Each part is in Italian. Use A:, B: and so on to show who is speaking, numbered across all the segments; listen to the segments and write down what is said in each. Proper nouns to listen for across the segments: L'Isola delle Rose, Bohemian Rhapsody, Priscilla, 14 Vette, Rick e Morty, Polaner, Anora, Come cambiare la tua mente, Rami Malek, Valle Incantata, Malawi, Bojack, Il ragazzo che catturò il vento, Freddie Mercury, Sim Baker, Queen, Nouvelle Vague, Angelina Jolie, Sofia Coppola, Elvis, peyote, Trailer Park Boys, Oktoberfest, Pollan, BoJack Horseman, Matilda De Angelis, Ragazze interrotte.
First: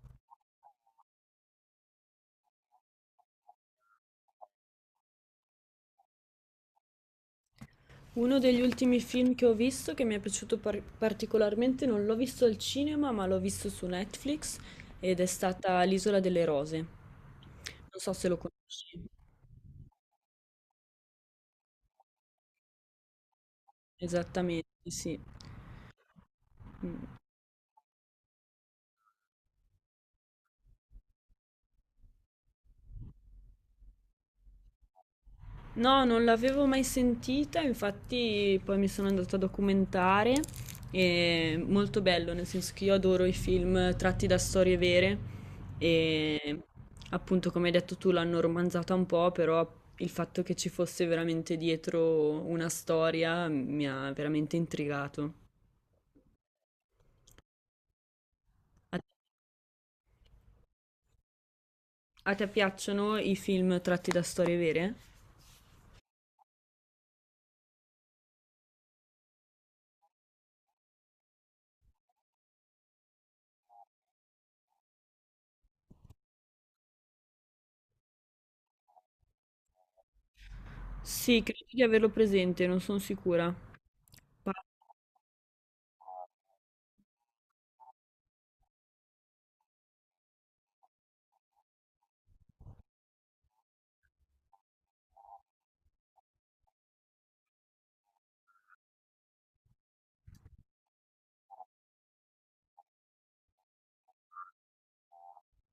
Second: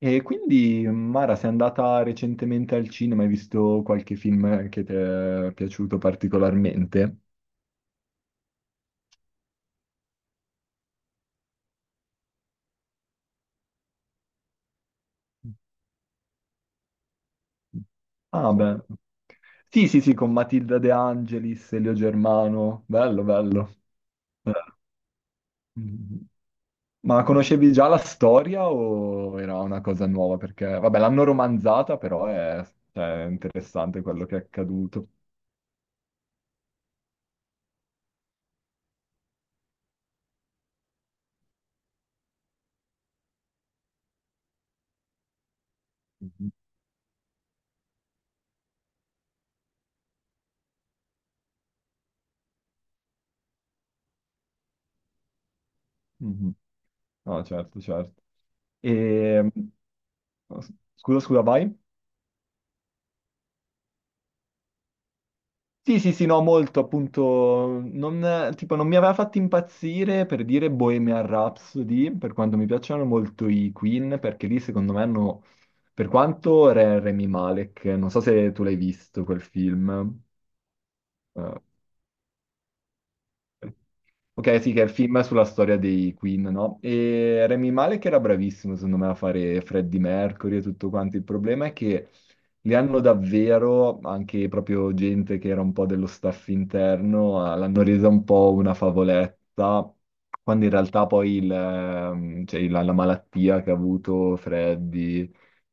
A: E quindi, Mara, sei andata recentemente al cinema, hai visto qualche film che ti è piaciuto particolarmente?
B: Uno degli ultimi film che ho visto, che mi è piaciuto particolarmente, non l'ho visto al cinema, ma l'ho visto su Netflix ed è stata L'Isola delle Rose. Non so se lo
A: Ah, beh.
B: conosci.
A: Sì, sì, sì, con Matilda De Angelis, Elio Germano. Bello, bello. Eh,
B: Esattamente, sì.
A: mm.
B: Mm.
A: Ma conoscevi già la storia o era una cosa nuova? Perché, vabbè, l'hanno romanzata, però è interessante quello che è accaduto.
B: No, non l'avevo mai sentita, infatti poi mi sono andata a documentare. È molto bello, nel senso che io adoro i film tratti da storie vere
A: Mhm.
B: e appunto, come hai detto tu, l'hanno romanzata un po', però il fatto che ci fosse veramente dietro una storia mi ha veramente intrigato.
A: Mhm. No, certo, certo.
B: A
A: E... Scusa, scusa, vai.
B: a te piacciono i film tratti da storie vere?
A: Sì, sì, sì, no, molto, appunto, non, tipo, non mi aveva fatto impazzire per dire Bohemian Rhapsody, per quanto mi piacciono molto i Queen, perché lì secondo me hanno, per quanto Rami Malek, non so se tu l'hai visto quel film.
B: Sì,
A: eh,
B: credo di averlo presente, non sono sicura.
A: Ok, sì, che è il film sulla storia dei Queen, no? E Rami Malek era bravissimo, secondo me, a fare Freddie Mercury e tutto quanto. Il problema è che li hanno davvero, anche proprio gente che era un po' dello staff interno, l'hanno resa un po' una favoletta, quando in realtà poi la malattia che ha avuto Freddie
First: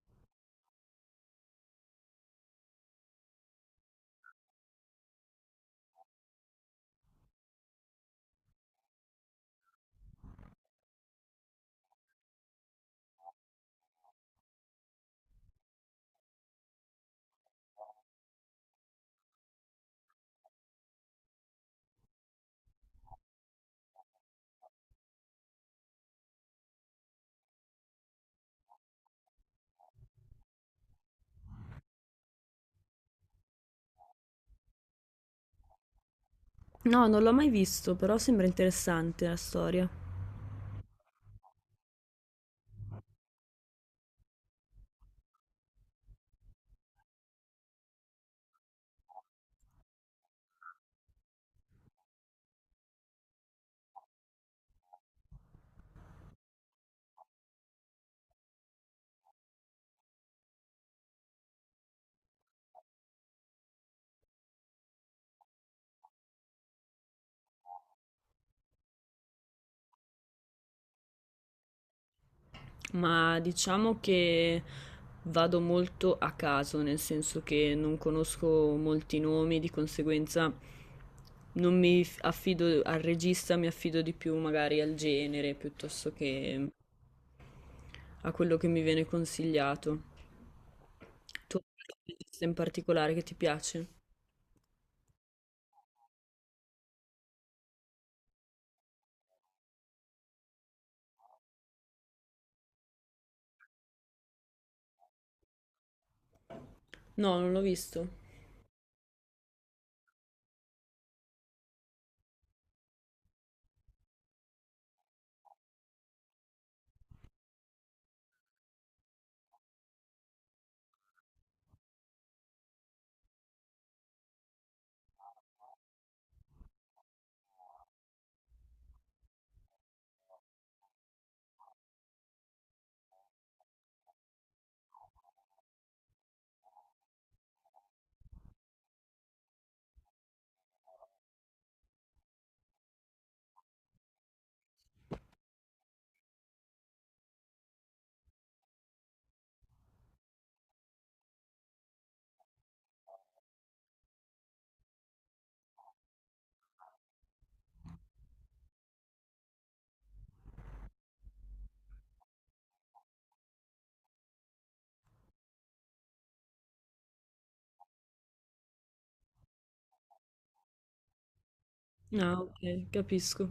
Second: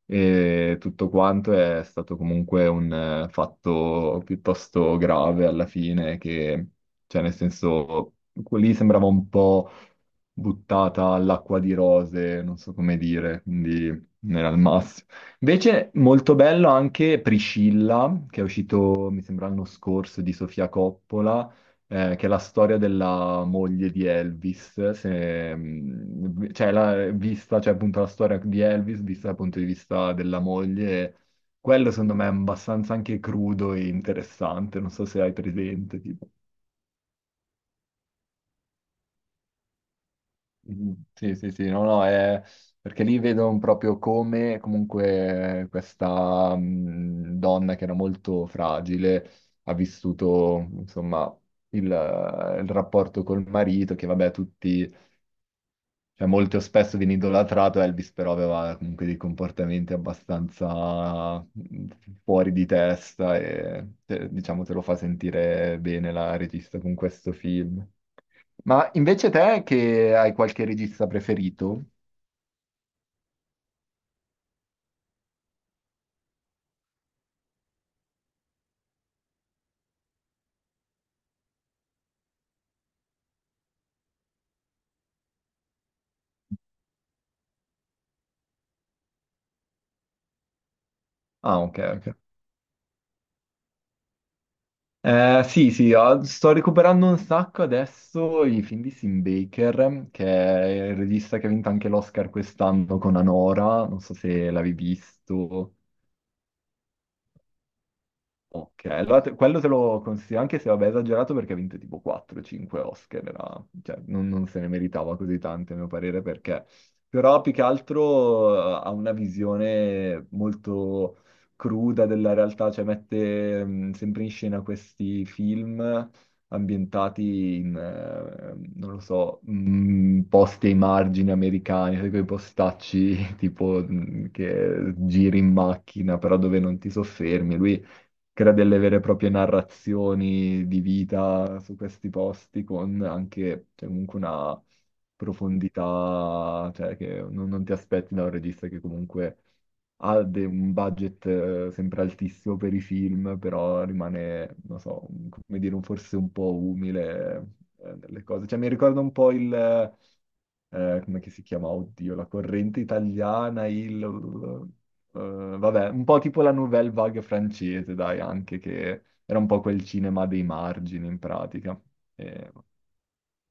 A: e tutto quanto è stato comunque un fatto piuttosto grave alla fine, che cioè, nel senso, lì sembrava un po' buttata all'acqua di rose, non so come dire, quindi non era il massimo. Invece, molto bello anche Priscilla, che è uscito, mi sembra, l'anno scorso di Sofia Coppola, che è la storia della moglie di Elvis, cioè, appunto, la storia di Elvis vista dal punto di vista della moglie. Quello secondo me è abbastanza anche crudo e interessante, non so se hai presente, tipo.
B: No, non l'ho mai visto, però sembra interessante la storia.
A: Mm, sì, sì, sì, no, no, è perché lì vedo proprio come comunque questa donna che era molto fragile ha vissuto, insomma, il rapporto col marito, che vabbè, tutti, molto spesso viene idolatrato, Elvis però aveva comunque dei comportamenti abbastanza fuori di testa e diciamo te lo fa sentire bene la regista con questo film. Ma invece te che hai qualche regista preferito?
B: Ma diciamo che vado molto a caso, nel senso che non conosco molti nomi, di conseguenza non affido al regista, mi affido di più magari al genere piuttosto che a quello che mi viene consigliato. Tu
A: Ah,
B: hai
A: ok,
B: un
A: ok.
B: regista in particolare che ti piace?
A: Sì, sì, sto recuperando un sacco adesso i film di Sim Baker, che è il regista che ha vinto anche l'Oscar quest'anno con Anora, non so se l'avevi visto.
B: No, non l'ho visto.
A: Ok, allora quello te lo consiglio, anche se vabbè è esagerato perché ha vinto tipo 4-5 Oscar, non se ne meritava così tante a mio parere perché, però più che altro ha una visione molto cruda della realtà, cioè mette sempre in scena questi film ambientati in, non lo so, posti ai margini americani, sai, quei postacci tipo che giri in macchina però dove non ti soffermi. Lui crea delle vere e proprie narrazioni di vita su questi posti con anche, cioè, comunque una profondità, cioè, che non ti aspetti da un regista che comunque ha un budget sempre altissimo per i film, però rimane, non so, come dire, forse un po' umile nelle cose. Cioè, mi ricorda un po' il come che si chiama? Oddio, la corrente italiana, il... eh, vabbè, un po' tipo la Nouvelle Vague francese, dai, anche che era un po' quel cinema dei margini in pratica.
B: Ah,
A: E-
B: ok, capisco.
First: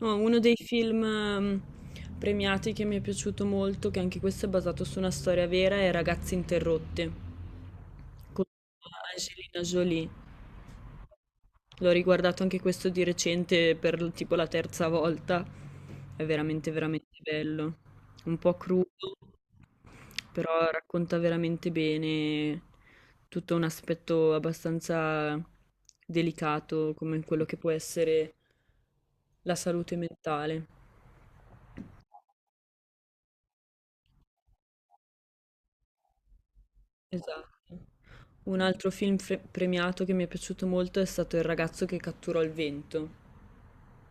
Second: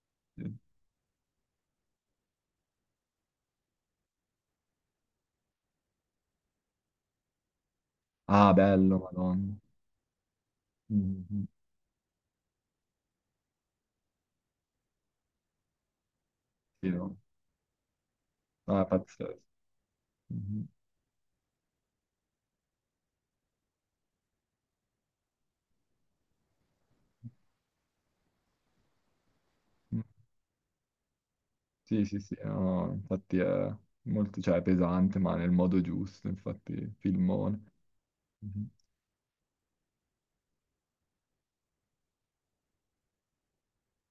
B: No, uno dei film premiati che mi è piaciuto molto, che anche questo è basato su una storia vera, è Ragazze interrotte con
A: Ah, bello, Madonna.
B: Angelina Jolie.
A: Mhm.
B: L'ho riguardato anche questo di recente per tipo la terza volta. È veramente,
A: Sì, no.
B: veramente bello. Un po'
A: Ah, è
B: crudo,
A: pazzesco. Mhm.
B: però racconta veramente bene tutto un aspetto abbastanza delicato come quello che può essere la salute mentale.
A: Sì, sì, sì, no, infatti è molto, cioè, è pesante, ma nel modo giusto, infatti,
B: Esatto.
A: filmone.
B: Un
A: Mhm.
B: altro film premiato che mi è piaciuto molto è stato Il ragazzo che catturò il vento.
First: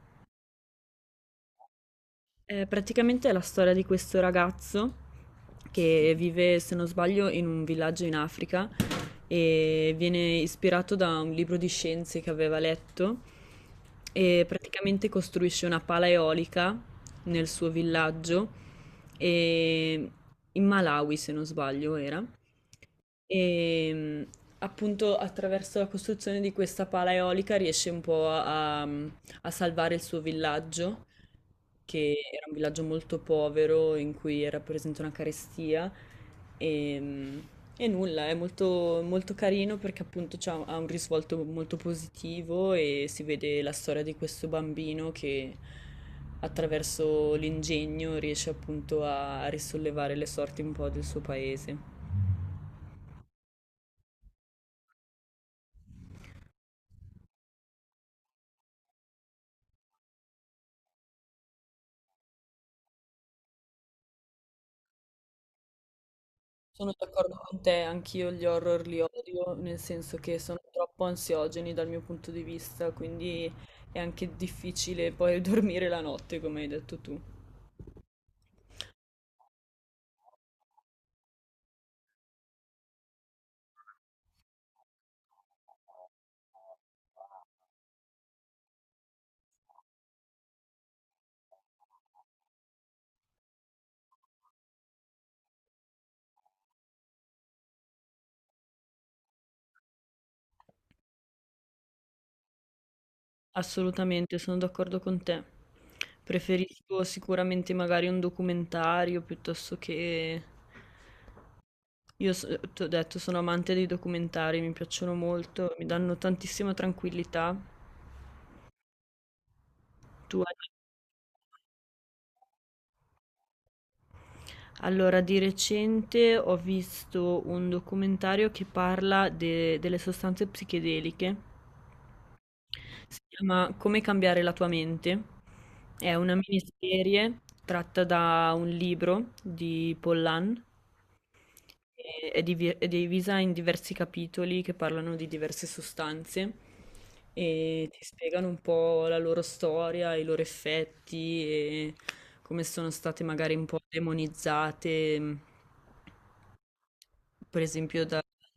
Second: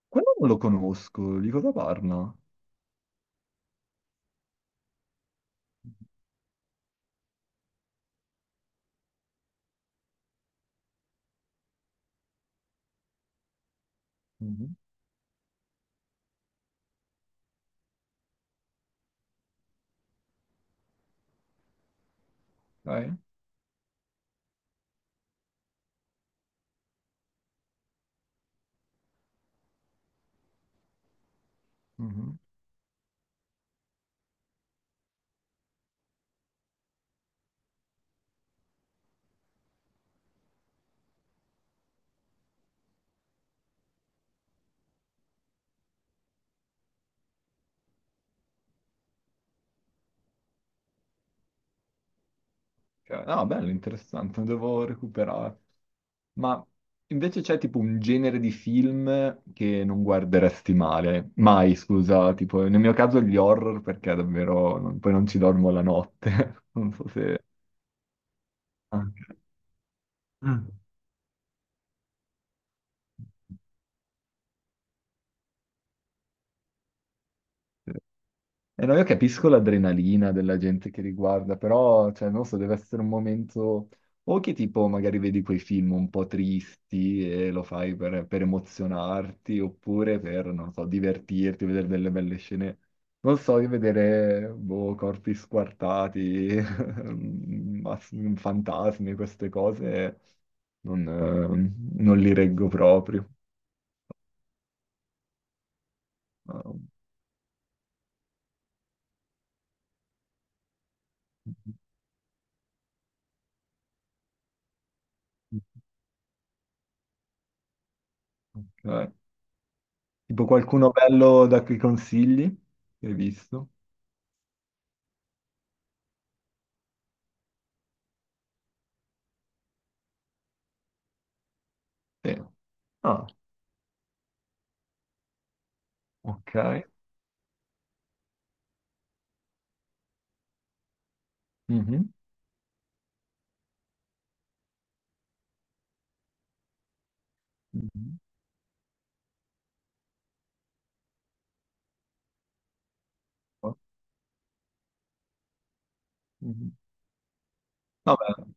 A: Quello non lo conosco, di cosa parla?
B: Praticamente è la storia di questo ragazzo che vive, se non sbaglio, in un villaggio in Africa e viene ispirato da un libro di scienze che aveva letto e
A: Mhm.
B: praticamente costruisce una pala eolica nel suo villaggio e in Malawi, se non sbaglio, era.
A: Dai.
B: E appunto, attraverso la costruzione di questa pala eolica riesce un po' a, a salvare il suo villaggio, che
A: Mhm.
B: era un villaggio molto povero in cui era presente una carestia e, e nulla, è molto, molto carino perché appunto ha un risvolto molto positivo e si vede la storia di questo bambino che attraverso l'ingegno riesce appunto a risollevare le sorti un po' del suo paese.
A: Ok, no, bello, interessante, lo devo recuperare. Ma invece c'è tipo un genere di film che non guarderesti male, mai, scusa, tipo nel mio caso gli horror perché davvero poi non ci dormo la notte.
B: Sono
A: Non so
B: d'accordo
A: se...
B: con te, anch'io gli horror
A: Ah,
B: li
A: ok.
B: odio, nel senso che sono
A: Mm.
B: troppo ansiogeni dal mio punto di vista, quindi è anche difficile poi dormire la notte, come hai detto tu.
A: E no, io capisco l'adrenalina della gente che riguarda, però, cioè, non so, deve essere un momento... O che tipo magari vedi quei film un po' tristi e lo fai per emozionarti, oppure per, non so, divertirti, vedere delle belle scene. Non so, di vedere, boh, corpi squartati, mass- fantasmi, queste cose, non li reggo proprio.
B: Assolutamente, sono d'accordo con te. Preferisco sicuramente magari un documentario piuttosto che... Io so- Ti ho detto, sono amante dei documentari, mi piacciono molto, mi danno tantissima tranquillità.
A: Eh,
B: Tu
A: Tipo
B: hai...
A: qualcuno bello da cui consigli? Che hai visto?
B: Allora, di recente ho visto un documentario che parla delle sostanze psichedeliche.
A: Sì.
B: Si
A: Ah,
B: chiama Come cambiare la tua mente. È una
A: ok.
B: miniserie tratta da un libro di Pollan
A: Mhm.
B: è divisa in diversi capitoli che parlano di diverse sostanze e ti
A: Mhm.
B: spiegano un po' la loro storia, i loro effetti e come sono state magari un
A: Oh,
B: po' demonizzate,
A: mhm.
B: per esempio
A: No, beh,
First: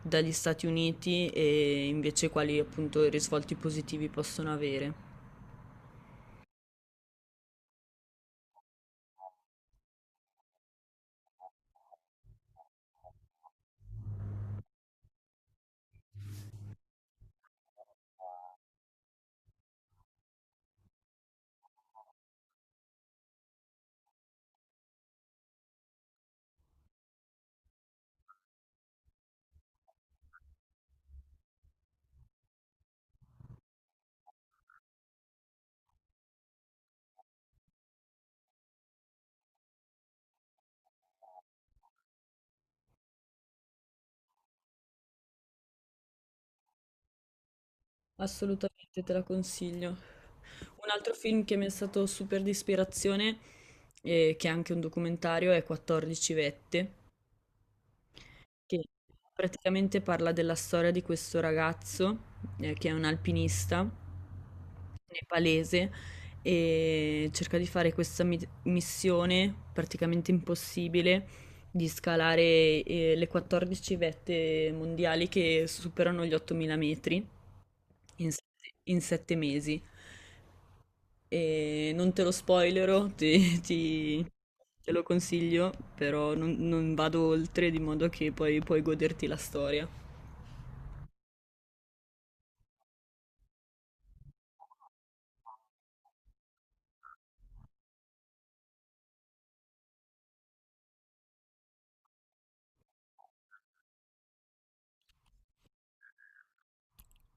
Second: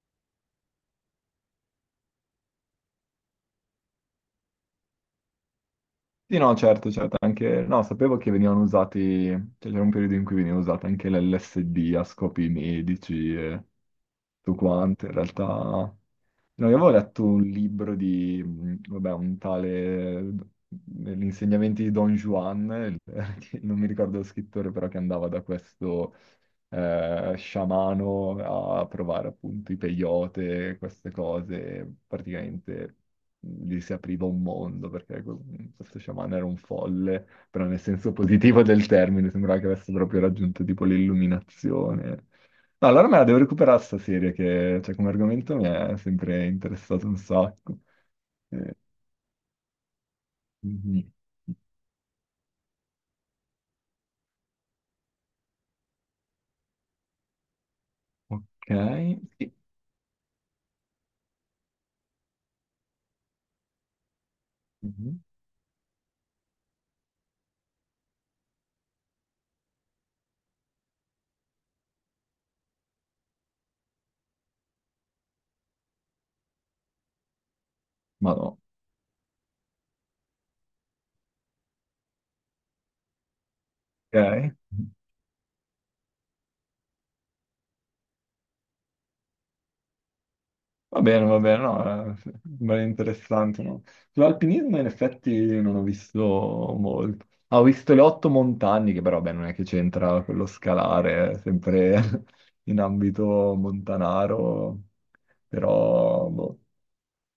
B: dagli Stati Uniti, e invece quali appunto risvolti positivi possono avere.
A: sì, no, certo, certo. Anche, no, sapevo che venivano usati, cioè c'era un periodo in cui veniva usata anche l'LSD a scopi medici e tutto quanto. In realtà, no, io avevo letto un libro di, vabbè, un tale, gli insegnamenti di Don Juan, che non mi ricordo lo scrittore, però che andava da questo sciamano a provare appunto i peyote, queste cose, praticamente gli si apriva un mondo perché questo sciamano era un folle, però nel senso positivo del termine, sembrava che avesse proprio raggiunto tipo l'illuminazione. No, allora me la devo recuperare sta serie che cioè, come argomento mi è sempre interessato un sacco. Eh,
B: Assolutamente te la consiglio. Un altro
A: mhm.
B: film che mi è stato super di ispirazione, e che è anche un documentario, è 14 Vette,
A: Ok.
B: che
A: Sì.
B: praticamente parla della storia di questo ragazzo, che è un alpinista
A: Mhm.
B: nepalese, e cerca di fare questa mit missione praticamente impossibile di scalare, le 14 vette mondiali che superano gli 8000 metri in
A: Ma
B: s
A: no.
B: in 7 mesi. Non te lo spoilerò, ti ti
A: Ok.
B: te lo consiglio, però non vado oltre, di modo che poi puoi goderti la storia.
A: Va bene, no, sembra interessante, no? Sull'alpinismo in effetti non ho visto molto. Ah, ho visto Le otto montagne, che però, beh, non è che c'entra quello scalare, è sempre in ambito montanaro, però, boh.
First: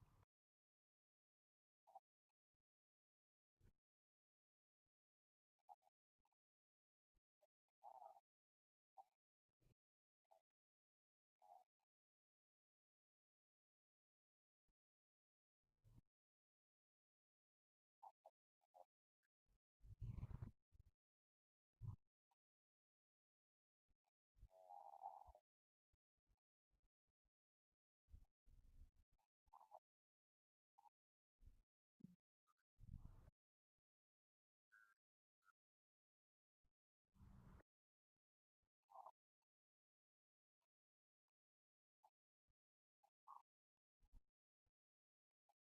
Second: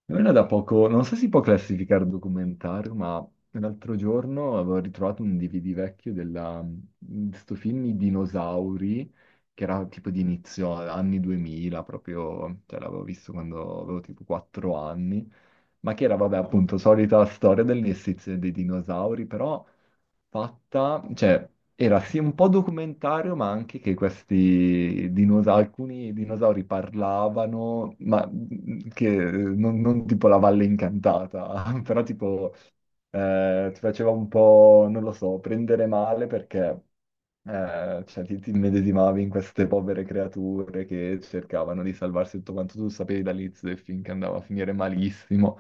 A: Ora da poco, non so se si può classificare documentario, ma l'altro giorno avevo ritrovato un DVD vecchio di sto film I dinosauri, che era tipo di inizio anni 2000, proprio, cioè l'avevo visto quando avevo tipo 4 anni, ma che era, vabbè, appunto, solita storia dell'esistenza dei dinosauri, però fatta, cioè era sì un po' documentario, ma anche che questi dinosauri, alcuni dinosauri parlavano, ma che non tipo La valle incantata, però tipo ti faceva un po', non lo so, prendere male perché cioè, ti immedesimavi in queste povere creature che cercavano di salvarsi, tutto quanto tu sapevi dall'inizio del film che andava a finire malissimo.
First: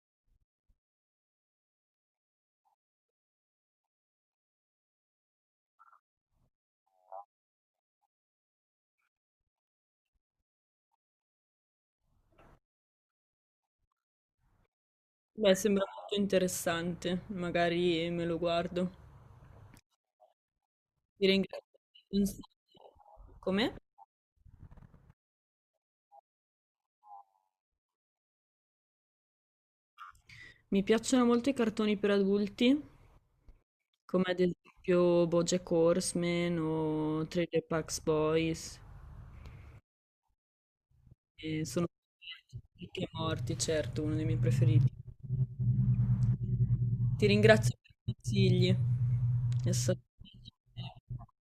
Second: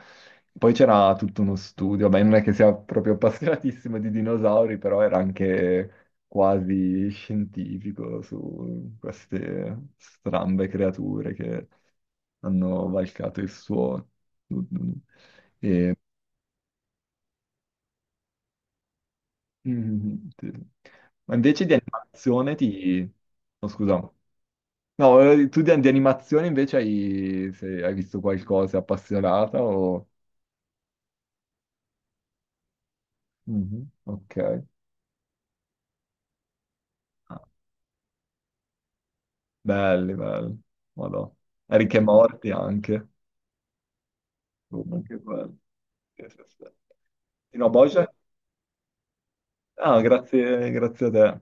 A: Poi c'era tutto uno studio, beh, non è che sia proprio appassionatissimo di dinosauri, però era anche quasi scientifico su queste strambe creature che hanno valcato il suo...
B: Beh, sembra
A: E...
B: molto interessante, magari me lo guardo.
A: Mm, sì.
B: Ti
A: Ma invece di
B: ringrazio.
A: animazione ti... Oh,
B: Come?
A: scusa. No, tu di animazione invece hai, se hai visto qualcosa appassionata o...
B: Mi piacciono molto i cartoni per adulti,
A: Mhm,
B: come
A: ok.
B: ad esempio BoJack Horseman o
A: Ah,
B: Trailer Park Boys.
A: belli, belli. Madò.
B: E sono
A: Rick e Morty
B: tutti e
A: anche.
B: morti, certo, uno dei miei preferiti.
A: Oh, che bello. Sì, sì, sì.
B: Ti
A: No,
B: ringrazio per i
A: Bojack?
B: consigli. È stato
A: Ah, grazie, grazie a te.